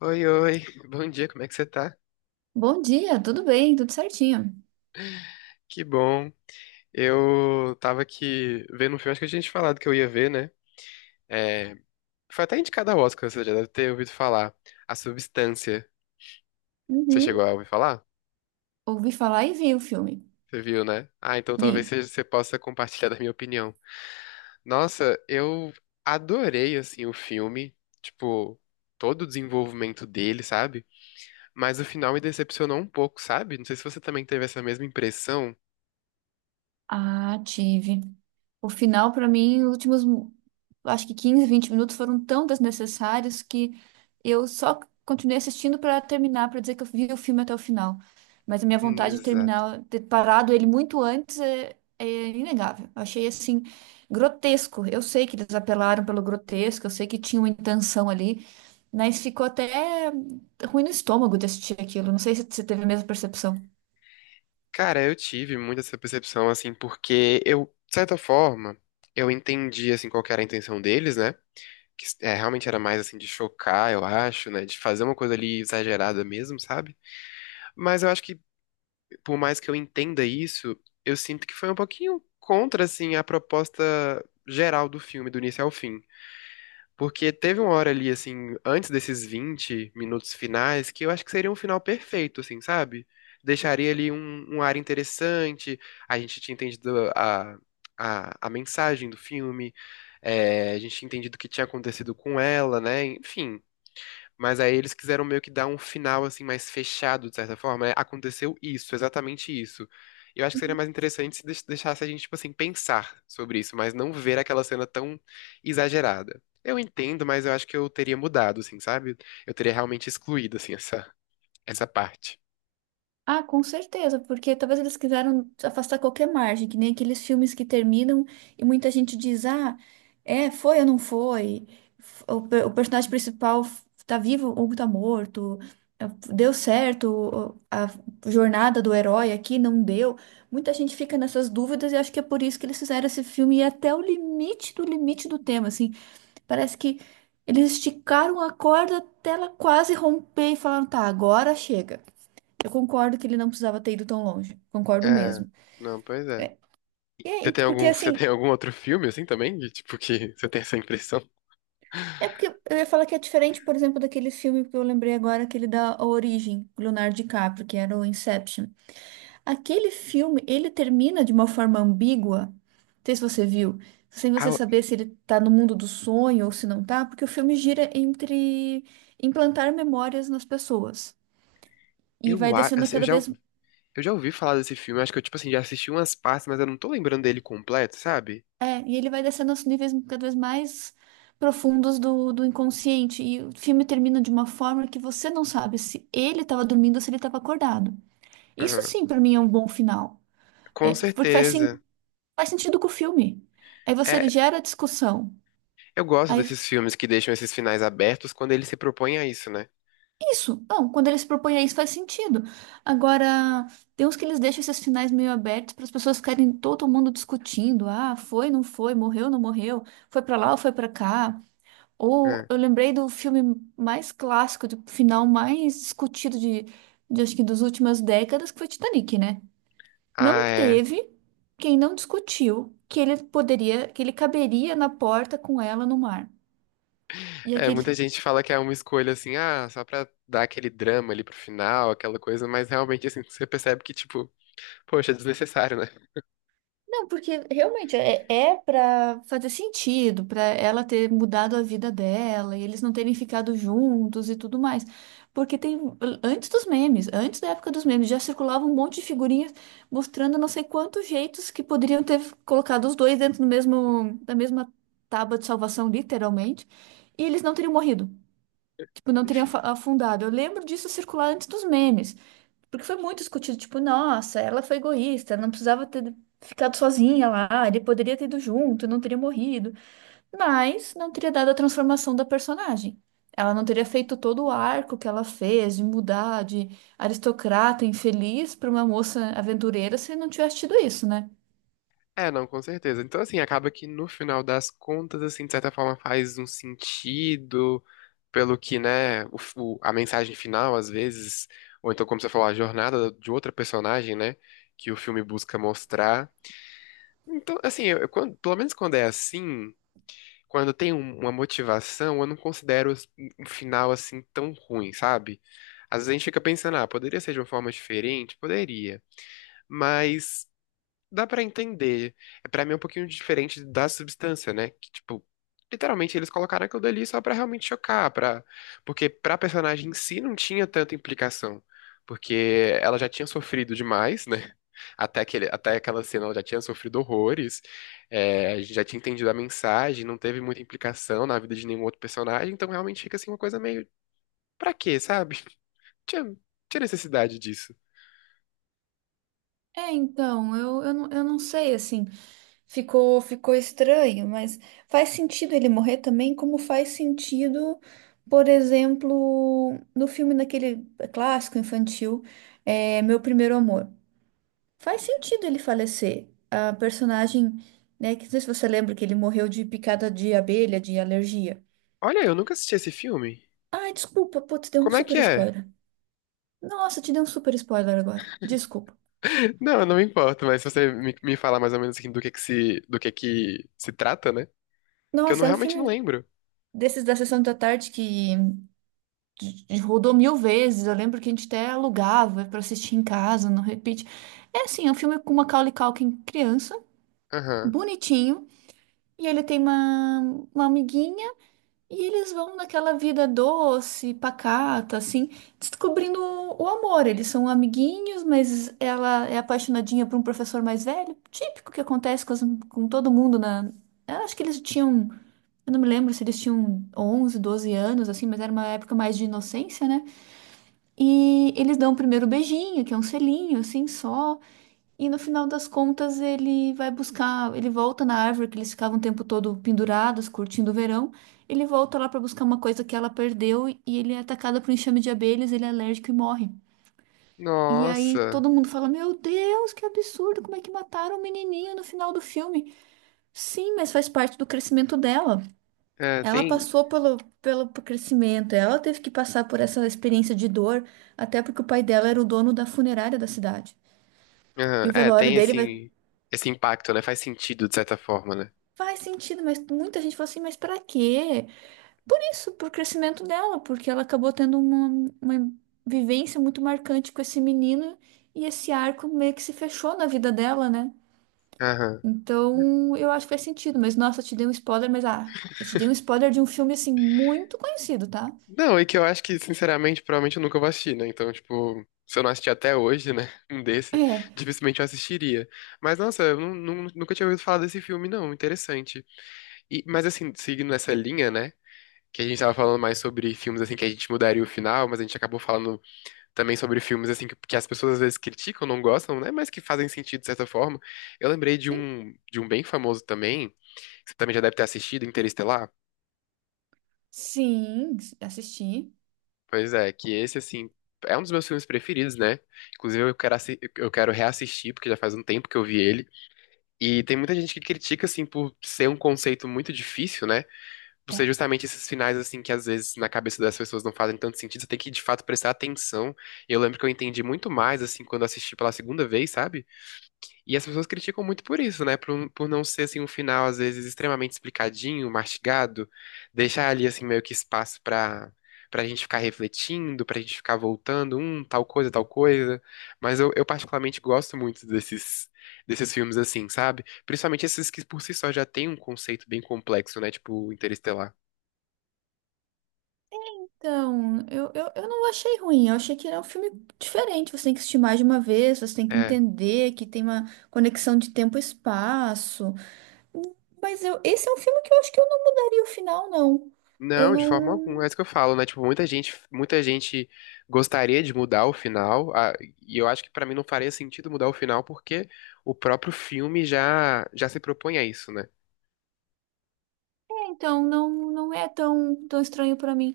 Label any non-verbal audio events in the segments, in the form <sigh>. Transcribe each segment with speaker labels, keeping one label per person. Speaker 1: Oi, oi, bom dia, como é que você tá?
Speaker 2: Bom dia, tudo bem, tudo certinho.
Speaker 1: Que bom. Eu tava aqui vendo um filme, acho que eu tinha te falado que eu ia ver, né? É, foi até indicado ao Oscar, você já deve ter ouvido falar. A Substância. Você
Speaker 2: Uhum.
Speaker 1: chegou a ouvir falar?
Speaker 2: Ouvi falar e vi o filme.
Speaker 1: Você viu, né? Ah, então
Speaker 2: Vi.
Speaker 1: talvez você possa compartilhar da minha opinião. Nossa, eu adorei, assim, o filme. Tipo, todo o desenvolvimento dele, sabe? Mas o final me decepcionou um pouco, sabe? Não sei se você também teve essa mesma impressão.
Speaker 2: Ah, tive. O final, pra mim, os últimos, acho que 15, 20 minutos foram tão desnecessários que eu só continuei assistindo pra terminar, pra dizer que eu vi o filme até o final. Mas a minha vontade de
Speaker 1: Exato.
Speaker 2: terminar, ter parado ele muito antes é inegável. Eu achei assim grotesco. Eu sei que eles apelaram pelo grotesco, eu sei que tinha uma intenção ali, mas ficou até ruim no estômago de assistir aquilo. Não sei se você teve a mesma percepção.
Speaker 1: Cara, eu tive muito essa percepção, assim, porque eu, de certa forma, eu entendi, assim, qual que era a intenção deles, né? Que é, realmente era mais, assim, de chocar, eu acho, né? De fazer uma coisa ali exagerada mesmo, sabe? Mas eu acho que, por mais que eu entenda isso, eu sinto que foi um pouquinho contra, assim, a proposta geral do filme, do início ao fim. Porque teve uma hora ali, assim, antes desses 20 minutos finais, que eu acho que seria um final perfeito, assim, sabe? Deixaria ali um ar interessante, a gente tinha entendido a mensagem do filme, é, a gente tinha entendido o que tinha acontecido com ela, né? Enfim, mas aí eles quiseram meio que dar um final assim mais fechado, de certa forma, né? Aconteceu isso, exatamente isso. Eu acho que seria mais interessante se deixasse a gente, tipo assim, pensar sobre isso, mas não ver aquela cena tão exagerada. Eu entendo, mas eu acho que eu teria mudado, assim, sabe? Eu teria realmente excluído, assim, essa parte.
Speaker 2: Ah, com certeza, porque talvez eles quiseram afastar qualquer margem, que nem aqueles filmes que terminam e muita gente diz, ah, é, foi ou não foi? O personagem principal tá vivo ou tá morto? É, Deu certo a jornada do herói aqui? Não deu? Muita gente fica nessas dúvidas e acho que é por isso que eles fizeram esse filme e é até o limite do tema, assim. Parece que eles esticaram a corda até ela quase romper e falaram, tá, agora chega. Eu concordo que ele não precisava ter ido tão longe. Concordo
Speaker 1: É,
Speaker 2: mesmo.
Speaker 1: não, pois é.
Speaker 2: E é, ent- porque
Speaker 1: Você tem
Speaker 2: assim,
Speaker 1: algum outro filme, assim, também? Que, tipo, que você tem essa impressão?
Speaker 2: é porque eu ia falar que é diferente, por exemplo, daquele filme que eu lembrei agora, aquele da A Origem, com Leonardo DiCaprio, que era o Inception. Aquele filme, ele termina de uma forma ambígua. Não sei se você viu, sem você
Speaker 1: Ah,
Speaker 2: saber se ele tá no mundo do sonho ou se não tá, porque o filme gira entre implantar memórias nas pessoas. E vai
Speaker 1: eu, a-
Speaker 2: descendo
Speaker 1: assim, eu
Speaker 2: cada
Speaker 1: já,
Speaker 2: vez
Speaker 1: eu já ouvi falar desse filme, acho que eu, tipo assim, já assisti umas partes, mas eu não tô lembrando dele completo, sabe?
Speaker 2: e ele vai descendo aos níveis cada vez mais profundos do inconsciente. E o filme termina de uma forma que você não sabe se ele estava dormindo ou se ele estava acordado. Isso
Speaker 1: Aham.
Speaker 2: sim, para mim, é um bom final.
Speaker 1: Com
Speaker 2: É, porque
Speaker 1: certeza.
Speaker 2: faz sentido com o filme. Aí você
Speaker 1: É,
Speaker 2: gera discussão.
Speaker 1: eu gosto
Speaker 2: Aí,
Speaker 1: desses filmes que deixam esses finais abertos quando ele se propõe a isso, né?
Speaker 2: isso, não, quando ele se propõe a isso, faz sentido. Agora, tem uns que eles deixam esses finais meio abertos para as pessoas ficarem todo mundo discutindo. Ah, foi, não foi, morreu, não morreu, foi para lá ou foi para cá. Ou
Speaker 1: É.
Speaker 2: eu lembrei do filme mais clássico, do final mais discutido de acho que das últimas décadas, que foi Titanic, né? Não
Speaker 1: Ah, é.
Speaker 2: teve quem não discutiu que ele poderia, que ele caberia na porta com ela no mar. E
Speaker 1: É,
Speaker 2: aquele.
Speaker 1: muita gente fala que é uma escolha assim, ah, só pra dar aquele drama ali pro final, aquela coisa, mas realmente, assim, você percebe que, tipo, poxa, é desnecessário, né?
Speaker 2: Não, porque realmente é para fazer sentido, para ela ter mudado a vida dela e eles não terem ficado juntos e tudo mais. Porque tem antes dos memes, antes da época dos memes, já circulava um monte de figurinhas mostrando não sei quantos jeitos que poderiam ter colocado os dois dentro do mesmo da mesma tábua de salvação, literalmente, e eles não teriam morrido, tipo, não teriam afundado. Eu lembro disso circular antes dos memes. Porque foi muito discutido, tipo, nossa, ela foi egoísta, não precisava ter ficado sozinha lá, ele poderia ter ido junto, não teria morrido, mas não teria dado a transformação da personagem. Ela não teria feito todo o arco que ela fez de mudar de aristocrata infeliz para uma moça aventureira se não tivesse tido isso, né?
Speaker 1: É, não, com certeza. Então, assim, acaba que no final das contas, assim, de certa forma faz um sentido pelo que, né, a mensagem final, às vezes, ou então, como você falou, a jornada de outra personagem, né, que o filme busca mostrar. Então, assim, pelo menos quando é assim, quando tem uma motivação, eu não considero um final, assim, tão ruim, sabe? Às vezes a gente fica pensando, ah, poderia ser de uma forma diferente? Poderia. Mas dá pra entender. É, pra mim é um pouquinho diferente da substância, né? Que, tipo, literalmente eles colocaram aquilo dali só pra realmente chocar, pra... porque pra personagem em si não tinha tanta implicação. Porque ela já tinha sofrido demais, né? <laughs> Até aquela cena ela já tinha sofrido horrores, é, a gente já tinha entendido a mensagem, não teve muita implicação na vida de nenhum outro personagem, então realmente fica assim uma coisa meio. Pra quê, sabe? <laughs> Tinha, tinha necessidade disso.
Speaker 2: É, então, eu não sei, assim, ficou, ficou estranho, mas faz sentido ele morrer também, como faz sentido, por exemplo, no filme daquele clássico infantil, é, Meu Primeiro Amor. Faz sentido ele falecer. A personagem, né, que não sei se você lembra que ele morreu de picada de abelha, de alergia.
Speaker 1: Olha, eu nunca assisti esse filme.
Speaker 2: Ai, desculpa, putz, deu um
Speaker 1: Como é que
Speaker 2: super
Speaker 1: é?
Speaker 2: spoiler. Nossa, te dei um super spoiler agora. Desculpa.
Speaker 1: Não, eu não me importo, mas se você me falar mais ou menos assim, do que se trata, né? Que eu não,
Speaker 2: Nossa, é um
Speaker 1: realmente não
Speaker 2: filme
Speaker 1: lembro.
Speaker 2: desses da sessão da tarde que rodou mil vezes. Eu lembro que a gente até alugava pra assistir em casa, não repeat. É assim, é um filme com Macaulay Culkin criança,
Speaker 1: Aham.
Speaker 2: bonitinho, e ele tem uma amiguinha, e eles vão naquela vida doce, pacata, assim, descobrindo o amor. Eles são amiguinhos, mas ela é apaixonadinha por um professor mais velho, típico que acontece com todo mundo na. Eu acho que eles tinham. Eu não me lembro se eles tinham 11, 12 anos, assim, mas era uma época mais de inocência, né? E eles dão o primeiro beijinho, que é um selinho, assim, só. E no final das contas, ele vai buscar, ele volta na árvore que eles ficavam o tempo todo pendurados, curtindo o verão. Ele volta lá para buscar uma coisa que ela perdeu e ele é atacado por um enxame de abelhas, ele é alérgico e morre. E aí
Speaker 1: Nossa.
Speaker 2: todo mundo fala: Meu Deus, que absurdo, como é que mataram o menininho no final do filme? Sim, mas faz parte do crescimento dela.
Speaker 1: É,
Speaker 2: Ela
Speaker 1: tem.
Speaker 2: passou pelo crescimento, ela teve que passar por essa experiência de dor, até porque o pai dela era o dono da funerária da cidade.
Speaker 1: Aham.
Speaker 2: E o
Speaker 1: É,
Speaker 2: velório
Speaker 1: tem
Speaker 2: dele vai,
Speaker 1: assim, esse impacto, né? Faz sentido de certa forma, né?
Speaker 2: faz sentido, mas muita gente fala assim, mas pra quê? Por isso, por crescimento dela, porque ela acabou tendo uma vivência muito marcante com esse menino e esse arco meio que se fechou na vida dela, né?
Speaker 1: Aham.
Speaker 2: Então, eu acho que faz sentido, mas nossa, eu te dei um spoiler, mas ah, eu te dei um spoiler de um filme assim muito conhecido, tá?
Speaker 1: Não, e que eu acho que, sinceramente, provavelmente eu nunca vou assistir, né? Então, tipo, se eu não assistir até hoje, né? <laughs> Um desse,
Speaker 2: É.
Speaker 1: dificilmente eu assistiria. Mas, nossa, eu nunca tinha ouvido falar desse filme, não. Interessante. E- mas assim, seguindo essa linha, né? Que a gente tava falando mais sobre filmes assim que a gente mudaria o final, mas a gente acabou falando também sobre filmes assim que as pessoas às vezes criticam, não gostam, né? Mas que fazem sentido de certa forma. Eu lembrei de um bem famoso também, que você também já deve ter assistido, Interestelar.
Speaker 2: Sim, assisti.
Speaker 1: Pois é, que esse assim é um dos meus filmes preferidos, né? Inclusive eu quero reassistir porque já faz um tempo que eu vi ele. E tem muita gente que critica assim por ser um conceito muito difícil, né? Por ser
Speaker 2: É.
Speaker 1: justamente esses finais, assim, que às vezes na cabeça das pessoas não fazem tanto sentido, você tem que de fato prestar atenção. Eu lembro que eu entendi muito mais, assim, quando assisti pela segunda vez, sabe? E as pessoas criticam muito por isso, né? Por, por não ser, assim, um final, às vezes, extremamente explicadinho, mastigado, deixar ali, assim, meio que espaço pra gente ficar refletindo, pra gente ficar voltando, tal coisa, tal coisa. Mas eu particularmente gosto muito desses, desses filmes, assim, sabe? Principalmente esses que por si só já têm um conceito bem complexo, né? Tipo, Interestelar.
Speaker 2: Então, eu não achei ruim, eu achei que era um filme diferente. Você tem que assistir mais de uma vez, você tem que
Speaker 1: É.
Speaker 2: entender que tem uma conexão de tempo e espaço. Mas eu, esse é um filme que eu acho que eu não mudaria o final, não. Eu
Speaker 1: Não, de forma alguma, é
Speaker 2: não.
Speaker 1: isso que eu falo, né? Tipo, muita gente gostaria de mudar o final, a- e eu acho que pra mim não faria sentido mudar o final porque o próprio filme já se propõe a isso, né?
Speaker 2: Então, não, não é tão, tão estranho pra mim.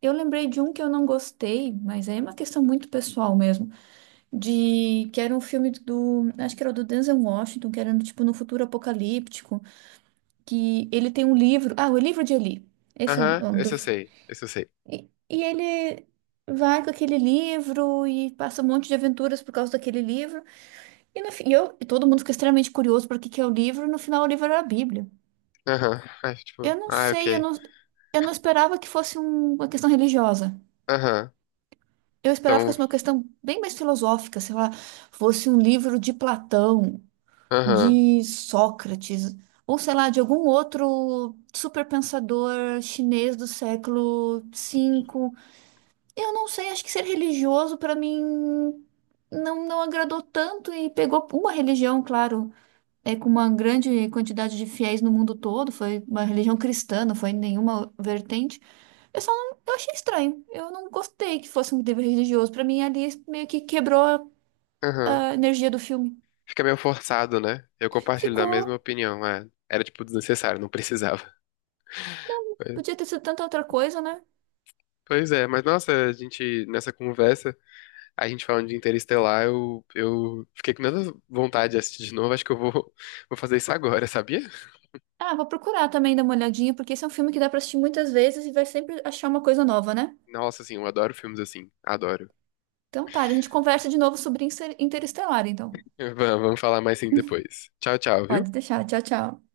Speaker 2: Eu lembrei de um que eu não gostei, mas aí é uma questão muito pessoal mesmo. De que era um filme do. Acho que era do Denzel Washington, que era tipo no futuro apocalíptico, que ele tem um livro. Ah, o livro de Eli. Esse é o
Speaker 1: Aham,
Speaker 2: nome do.
Speaker 1: esse eu sei, esse eu sei.
Speaker 2: E ele vai com aquele livro e passa um monte de aventuras por causa daquele livro. E, no, fi- e eu, e todo mundo fica extremamente curioso para o que que é o livro. E no final, o livro era a Bíblia.
Speaker 1: Aham, é, tipo,
Speaker 2: Eu não
Speaker 1: ah,
Speaker 2: sei,
Speaker 1: ok.
Speaker 2: eu não esperava que fosse uma questão religiosa.
Speaker 1: Aham,
Speaker 2: Eu esperava que
Speaker 1: então,
Speaker 2: fosse uma questão bem mais filosófica, sei lá, fosse um livro de Platão,
Speaker 1: aham,
Speaker 2: de Sócrates, ou sei lá, de algum outro superpensador chinês do século cinco. Eu não sei, acho que ser religioso para mim não agradou tanto e pegou uma religião, claro, é com uma grande quantidade de fiéis no mundo todo, foi uma religião cristã, não foi nenhuma vertente. Eu achei estranho. Eu não gostei que fosse um dever religioso. Para mim ali meio que quebrou a
Speaker 1: aham.
Speaker 2: a energia do filme.
Speaker 1: Fica meio forçado, né? Eu compartilho da
Speaker 2: Ficou
Speaker 1: mesma opinião, é. Era, tipo, desnecessário, não precisava. <laughs> Pois
Speaker 2: Podia ter sido tanta outra coisa, né?
Speaker 1: pois é, mas nossa, a gente, nessa conversa. A gente falando de Interestelar, eu fiquei com tanta vontade de assistir de novo. Acho que eu vou, <laughs> vou fazer isso agora, sabia?
Speaker 2: Ah, vou procurar também dar uma olhadinha, porque esse é um filme que dá pra assistir muitas vezes e vai sempre achar uma coisa nova, né?
Speaker 1: Nossa, assim, eu adoro filmes assim. Adoro.
Speaker 2: Então tá, a gente conversa de novo sobre Interestelar, então.
Speaker 1: <laughs> Vamos vamos falar mais sim depois. Tchau, tchau,
Speaker 2: Pode
Speaker 1: viu?
Speaker 2: deixar. Tchau, tchau.